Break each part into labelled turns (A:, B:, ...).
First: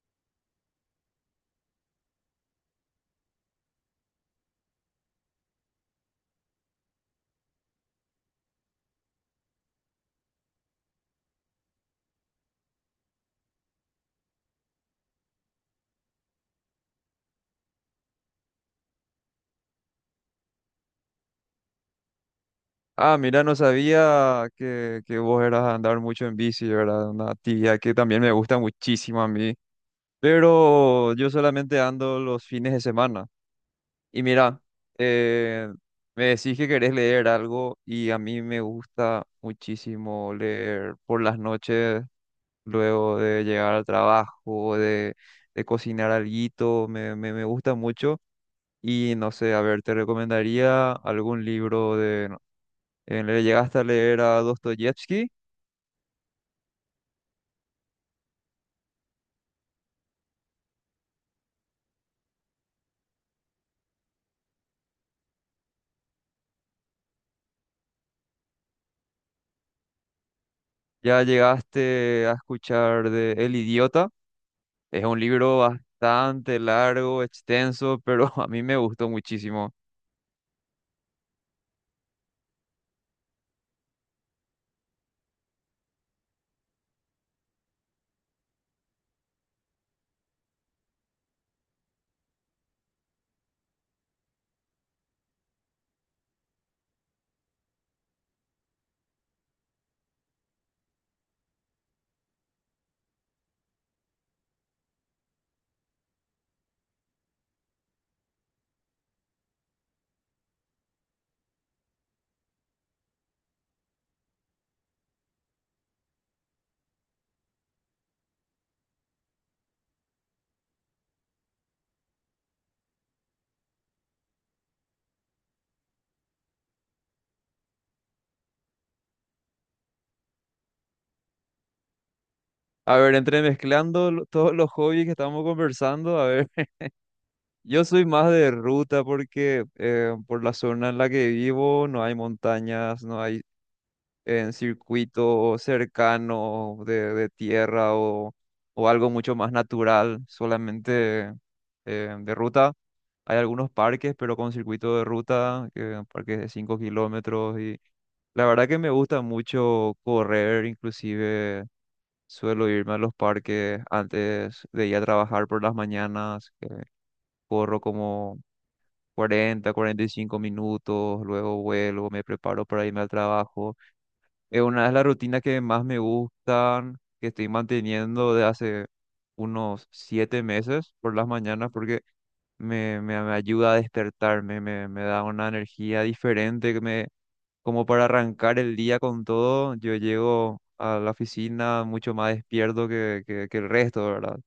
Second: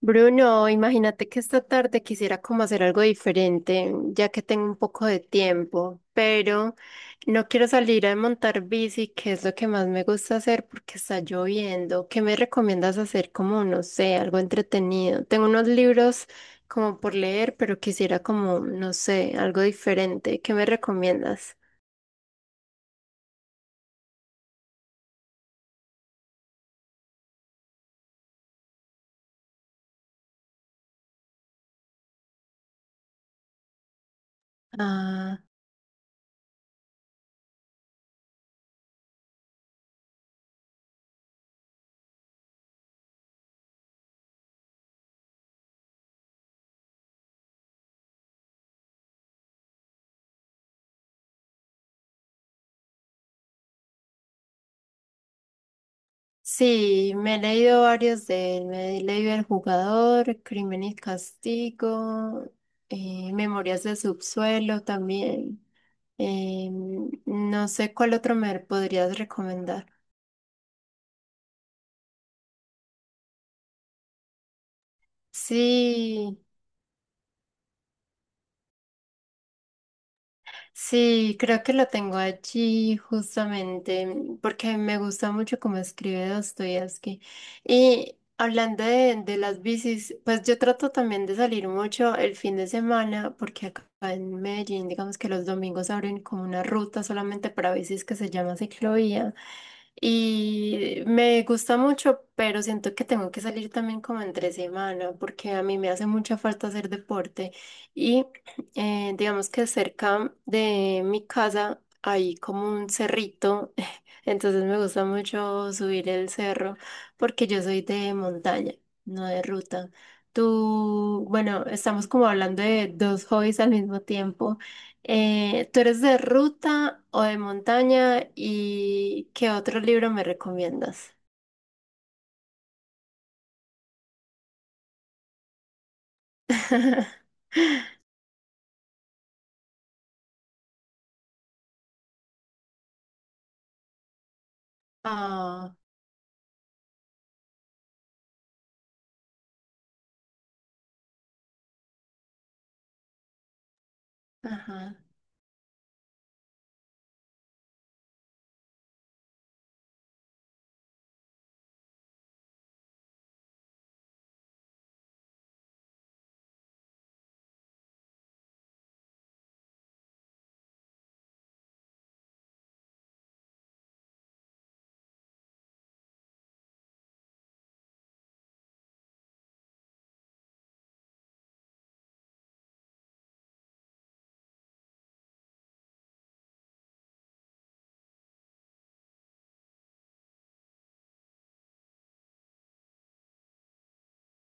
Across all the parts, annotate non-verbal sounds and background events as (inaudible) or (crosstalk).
A: Bruno, imagínate que esta tarde quisiera como hacer algo diferente, ya que tengo un poco de tiempo, pero no quiero salir a montar bici, que es lo que más me gusta hacer porque está lloviendo. ¿Qué me recomiendas hacer como, no sé, algo entretenido? Tengo unos libros como por leer, pero quisiera como, no sé, algo diferente. ¿Qué me recomiendas?
B: Ah, mira, no sabía que vos eras a andar mucho en bici, ¿verdad? Una actividad que también me gusta muchísimo a mí. Pero yo solamente ando los fines de semana. Y mira, eh, me decís que querés leer algo y a mí me gusta muchísimo leer por las noches, luego de llegar al trabajo, de cocinar alguito, me gusta mucho. Y no sé, a ver, te recomendaría algún libro de le llegaste a leer a Dostoyevsky,
A: Sí, me he leído varios de él. Me he leído El Jugador, Crimen y Castigo, Memorias del Subsuelo también. Eh, no sé cuál otro me podrías recomendar.
B: ya llegaste a escuchar de El Idiota. Es un libro
A: Sí.
B: bastante largo, extenso, pero (laughs) a mí me gustó muchísimo.
A: Sí, creo que lo tengo allí justamente porque me gusta mucho cómo escribe Dostoyevsky. Y hablando de las bicis, pues yo trato también de salir mucho el fin de semana porque acá en Medellín, digamos que los domingos abren como una ruta solamente para bicis que se llama ciclovía. Y me gusta mucho, pero siento que tengo que salir también como entre semana porque a mí me hace mucha falta hacer deporte. Y digamos que cerca de mi casa hay como un cerrito, (laughs) entonces me gusta mucho subir el cerro porque yo soy de montaña, no de ruta. Tú, bueno, estamos como hablando de dos hobbies al mismo tiempo. ¿Tú eres de ruta o de montaña? ¿Y qué otro libro me recomiendas?
B: A ver, entremezclando todos los hobbies que estamos conversando, a ver, (laughs)
A: (laughs)
B: yo soy más de ruta porque por la zona en la que vivo no hay montañas, no hay en circuito
A: Ah,
B: cercano de tierra o algo mucho más natural, solamente de ruta. Hay algunos parques, pero con
A: ajá,
B: circuito de ruta, parques de 5 kilómetros y la verdad que me gusta mucho correr, inclusive suelo irme a los parques antes de ir a trabajar por las mañanas, que corro como 40 a 45 minutos, luego vuelvo, me preparo para irme al trabajo. Es una de las rutinas que más me gustan, que estoy manteniendo de hace unos 7 meses por las mañanas, porque me ayuda a despertarme, me da una energía diferente, que me, como para arrancar el día con todo. Yo llego a la oficina mucho más despierto que el resto, ¿verdad?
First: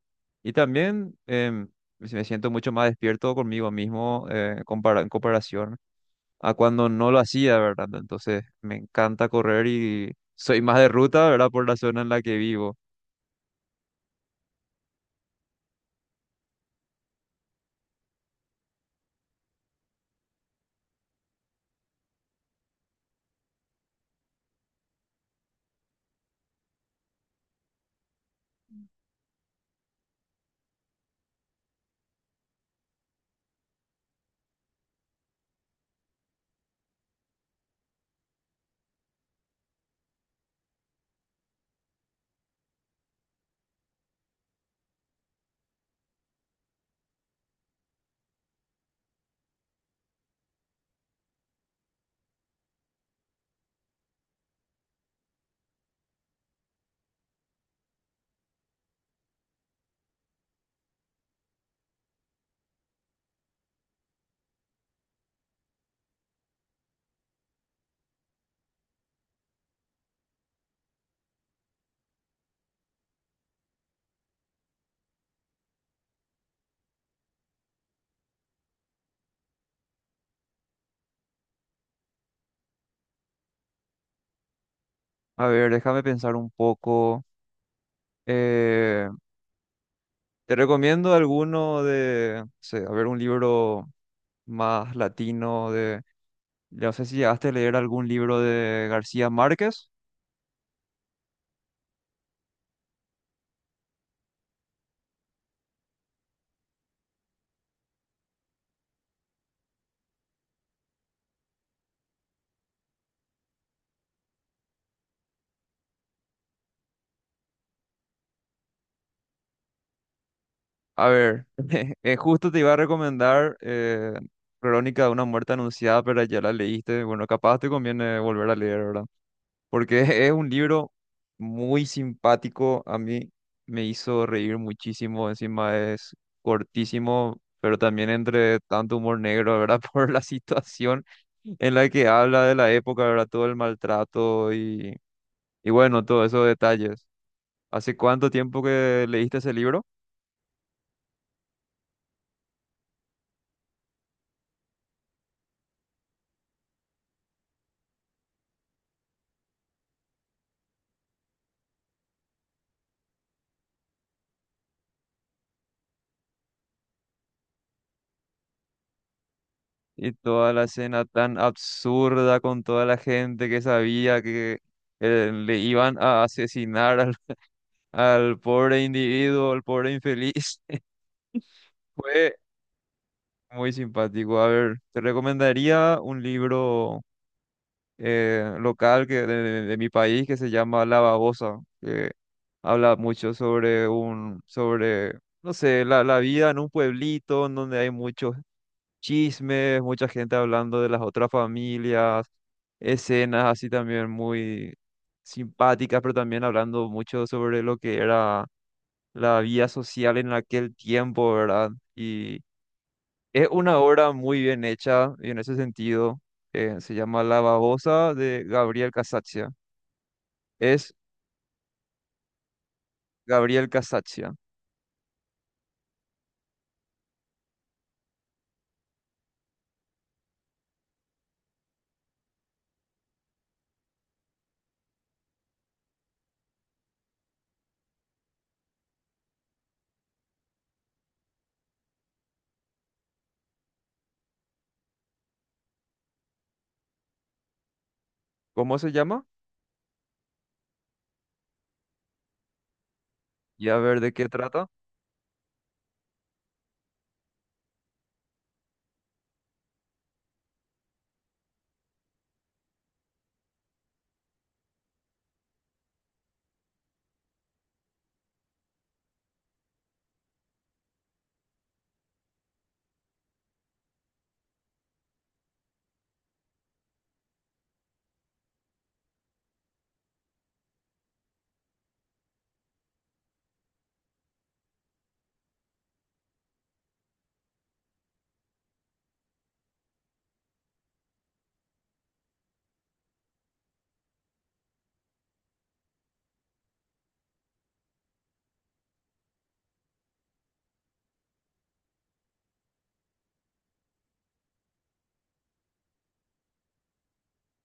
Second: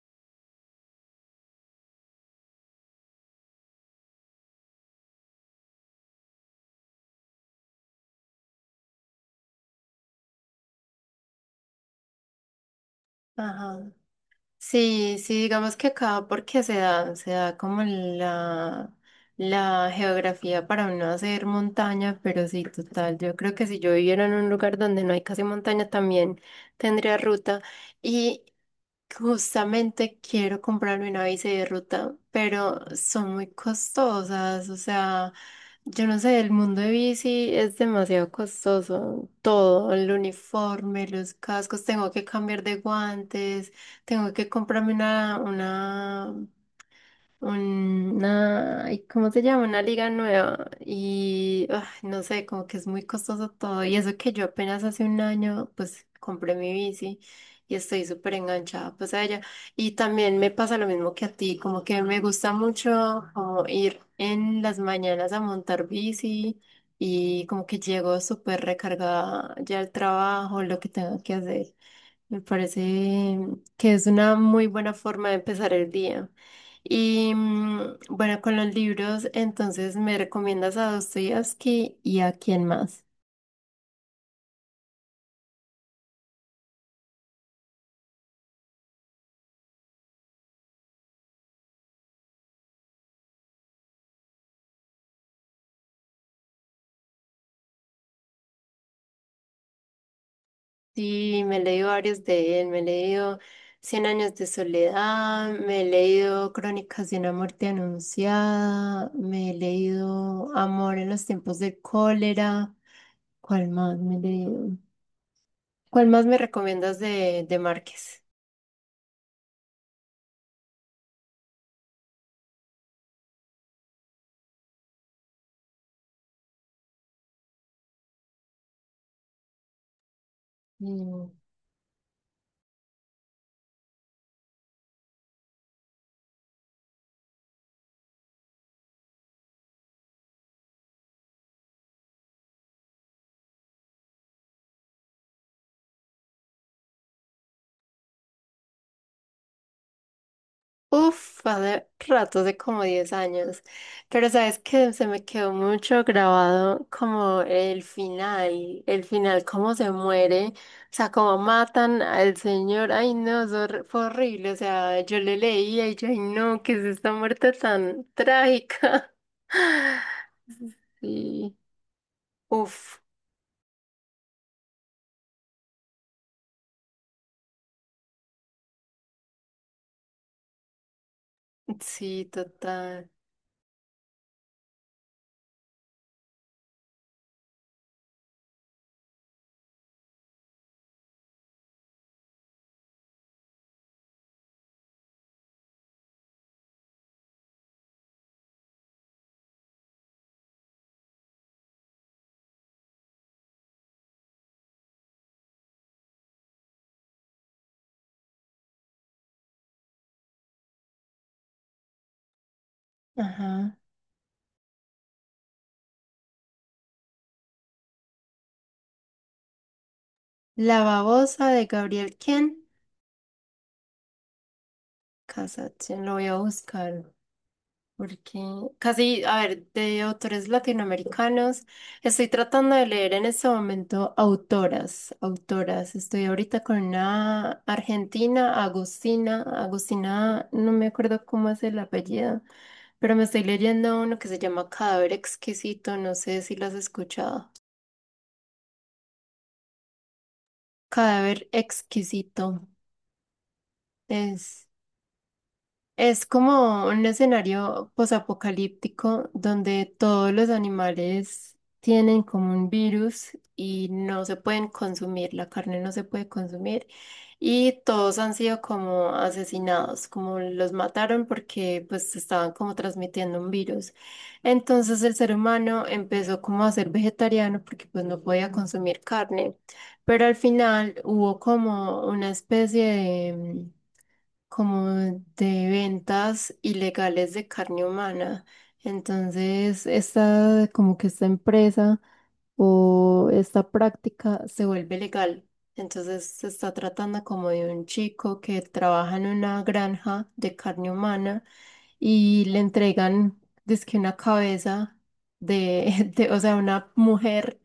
B: Y también me siento mucho más despierto conmigo mismo en comparación a cuando no lo hacía, ¿verdad? Entonces me encanta correr y soy más de ruta, ¿verdad? Por la zona en la que vivo.
A: ajá. Sí, sí, digamos que acá porque se da como la geografía para uno hacer montaña, pero sí, total, yo creo que si yo viviera en un lugar donde no hay casi montaña también tendría ruta. Y justamente quiero comprarme una bici de ruta, pero son muy costosas. O sea, yo no sé, el mundo de bici es demasiado costoso. Todo, el uniforme, los cascos, tengo que cambiar de guantes, tengo que comprarme una, ay, ¿cómo se llama? Una liga nueva. Y ah, no sé, como que es muy costoso todo. Y eso que yo apenas hace un año, pues compré mi bici y estoy súper enganchada pues a ella. Y también me pasa lo mismo que a ti, como que me gusta mucho como ir en las mañanas a montar bici y como que llego súper recargada ya al trabajo, lo que tengo que hacer. Me parece que es una muy buena forma de empezar el día. Y bueno, con los libros, entonces me recomiendas a Dostoyevsky y a quién más.
B: A ver, déjame pensar un poco. Eh, te recomiendo alguno de, no sé, a ver, un libro más latino de, no sé si llegaste a leer algún libro de García Márquez.
A: Sí, me he leído varios de él, me he leído Cien años de soledad, me he leído Crónicas de una muerte anunciada, me he leído Amor en los tiempos del cólera. ¿Cuál más me he leído? ¿Cuál más me recomiendas de Márquez?
B: A ver, (laughs) justo te iba a recomendar Crónica de una muerte anunciada, pero ya la leíste. Bueno, capaz te conviene volver a leer, ¿verdad? Porque (laughs) es un libro
A: Mm.
B: muy simpático, a mí me hizo reír muchísimo, encima es cortísimo, pero también entre tanto humor negro, ¿verdad? (laughs) Por la situación en la que habla de la época, ¿verdad? Todo el maltrato y bueno, todos esos detalles. ¿Hace cuánto tiempo que leíste ese libro?
A: Uf, hace rato, hace como 10 años. Pero sabes que se me quedó mucho grabado como el final, cómo se muere, o sea, cómo matan al señor. Ay, no, eso fue horrible. O sea, yo le leía y yo, ay, no, qué es esta muerte tan trágica.
B: Y
A: (laughs)
B: toda la escena tan
A: Sí,
B: absurda con toda la
A: uf,
B: gente que sabía que le iban a asesinar al, al pobre individuo, al pobre infeliz.
A: sí,
B: Fue
A: total.
B: muy simpático. A ver, te recomendaría un libro local que de mi país que se llama La Babosa, que habla mucho sobre un, sobre, no sé, la vida en un pueblito en donde hay muchos chismes, mucha gente hablando de las otras familias, escenas así también muy simpáticas, pero también hablando mucho sobre lo que era la vida social en aquel tiempo, ¿verdad? Y es
A: Ajá.
B: una obra muy bien hecha y en ese sentido se llama La babosa de Gabriel Casaccia.
A: La
B: Es
A: babosa de Gabriel, ¿quién?
B: Gabriel Casaccia.
A: Cassatt, lo voy a buscar. Porque casi, a ver, de autores latinoamericanos, estoy tratando de leer en este momento autoras, autoras. Estoy ahorita con una argentina, Agustina, Agustina, no me acuerdo cómo es el apellido, pero me estoy leyendo uno que se llama Cadáver Exquisito, no sé si lo has escuchado.
B: ¿Cómo se llama?
A: Cadáver Exquisito
B: Y a ver de qué
A: es...
B: trata.
A: Es como un escenario posapocalíptico donde todos los animales tienen como un virus y no se pueden consumir, la carne no se puede consumir y todos han sido como asesinados, como los mataron porque pues estaban como transmitiendo un virus. Entonces el ser humano empezó como a ser vegetariano porque pues no podía consumir carne, pero al final hubo como una especie de como de ventas ilegales de carne humana. Entonces, esta, como que esta empresa o esta práctica se vuelve legal. Entonces, se está tratando como de un chico que trabaja en una granja de carne humana y le entregan, dizque una cabeza de, (laughs) de, o sea, una mujer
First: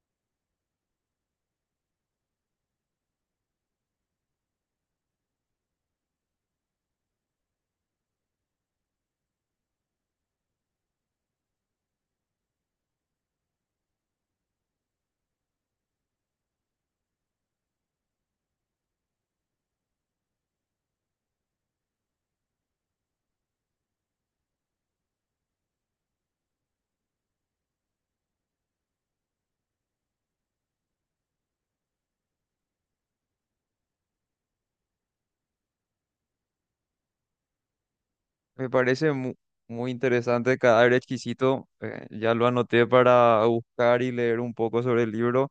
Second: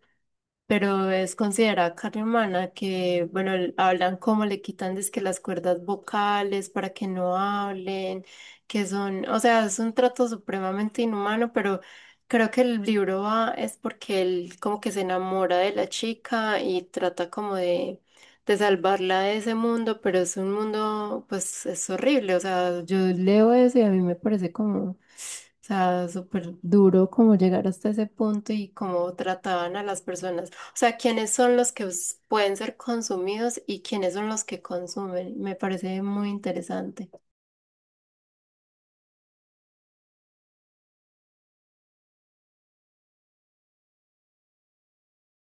A: pero es considerada carne humana que, bueno, hablan cómo le quitan que las cuerdas vocales para que no hablen, que son, o sea, es un trato supremamente inhumano, pero creo que el libro va es porque él como que se enamora de la chica y trata como de salvarla de ese mundo, pero es un mundo, pues, es horrible, o sea, yo leo eso y a mí me parece como... O sea, súper duro como llegar hasta ese punto y cómo trataban a las personas. O sea, quiénes son los que pueden ser consumidos y quiénes son los que consumen. Me parece muy interesante.
B: Me parece muy interesante, cadáver exquisito. Ya lo anoté para buscar y leer un poco sobre el libro.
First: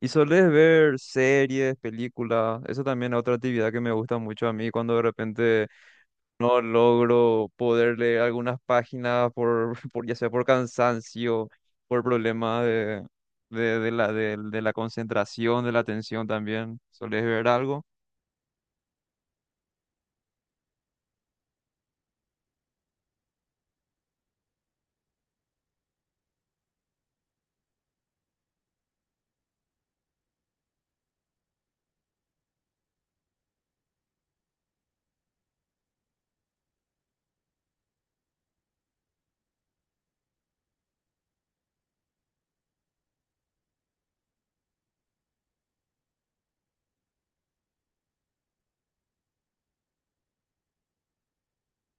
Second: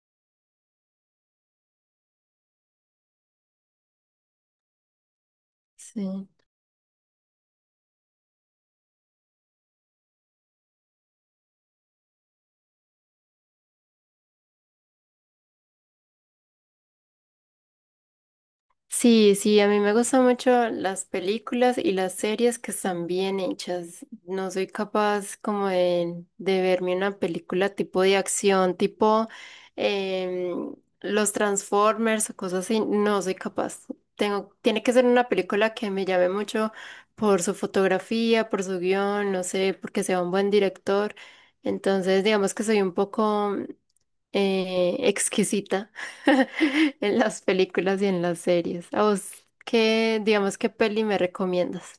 B: Y solés ver series, películas. Eso también es otra actividad que me gusta mucho a mí cuando de repente
A: Sí.
B: no logro poder leer algunas páginas por, (laughs) por ya sea por cansancio, por problemas de la concentración, de la atención también. ¿Solés ver algo?
A: Sí, sí, a mí me gustan mucho las películas y las series que están bien hechas. No soy capaz como de verme una película tipo de acción, tipo em, los Transformers o cosas así. No soy capaz. Tengo, tiene que ser una película que me llame mucho por su fotografía, por su guión, no sé, porque sea un buen director. Entonces, digamos que soy un poco exquisita (laughs) en las películas y en las series. ¿A vos qué, digamos, qué peli me recomiendas?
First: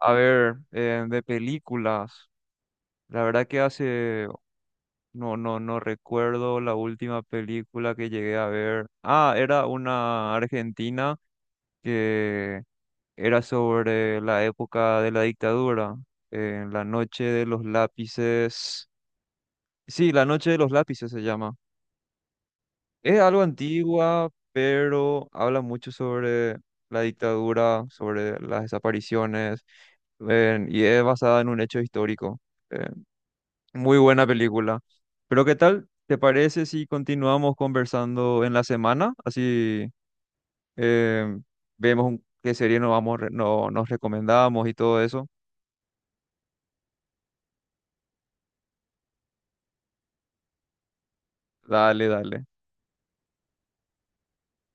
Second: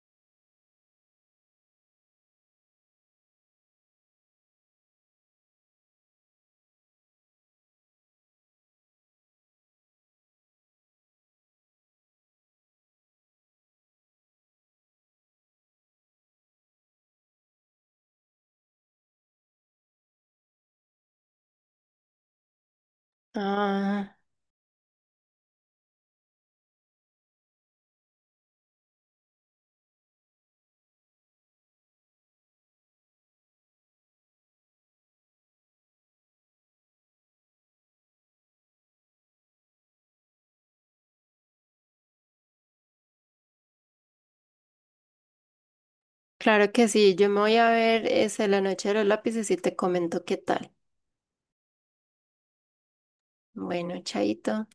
B: A ver, de películas. La verdad que hace, no recuerdo la última película que llegué a ver. Ah, era una argentina que era sobre la época de la dictadura. En la noche de los lápices. Sí, La Noche de los Lápices se llama. Es algo
A: Ah,
B: antigua, pero habla mucho sobre la dictadura, sobre las desapariciones, y es basada en un hecho histórico. Eh, muy buena película. Pero ¿qué tal? ¿Te parece si continuamos conversando en la semana? Así eh, vemos qué serie nos vamos, re- no, nos recomendamos y todo eso.
A: claro que sí, yo me voy a ver esa La Noche de los Lápices y te comento qué tal.
B: Dale, dale.
A: Bueno, chaito.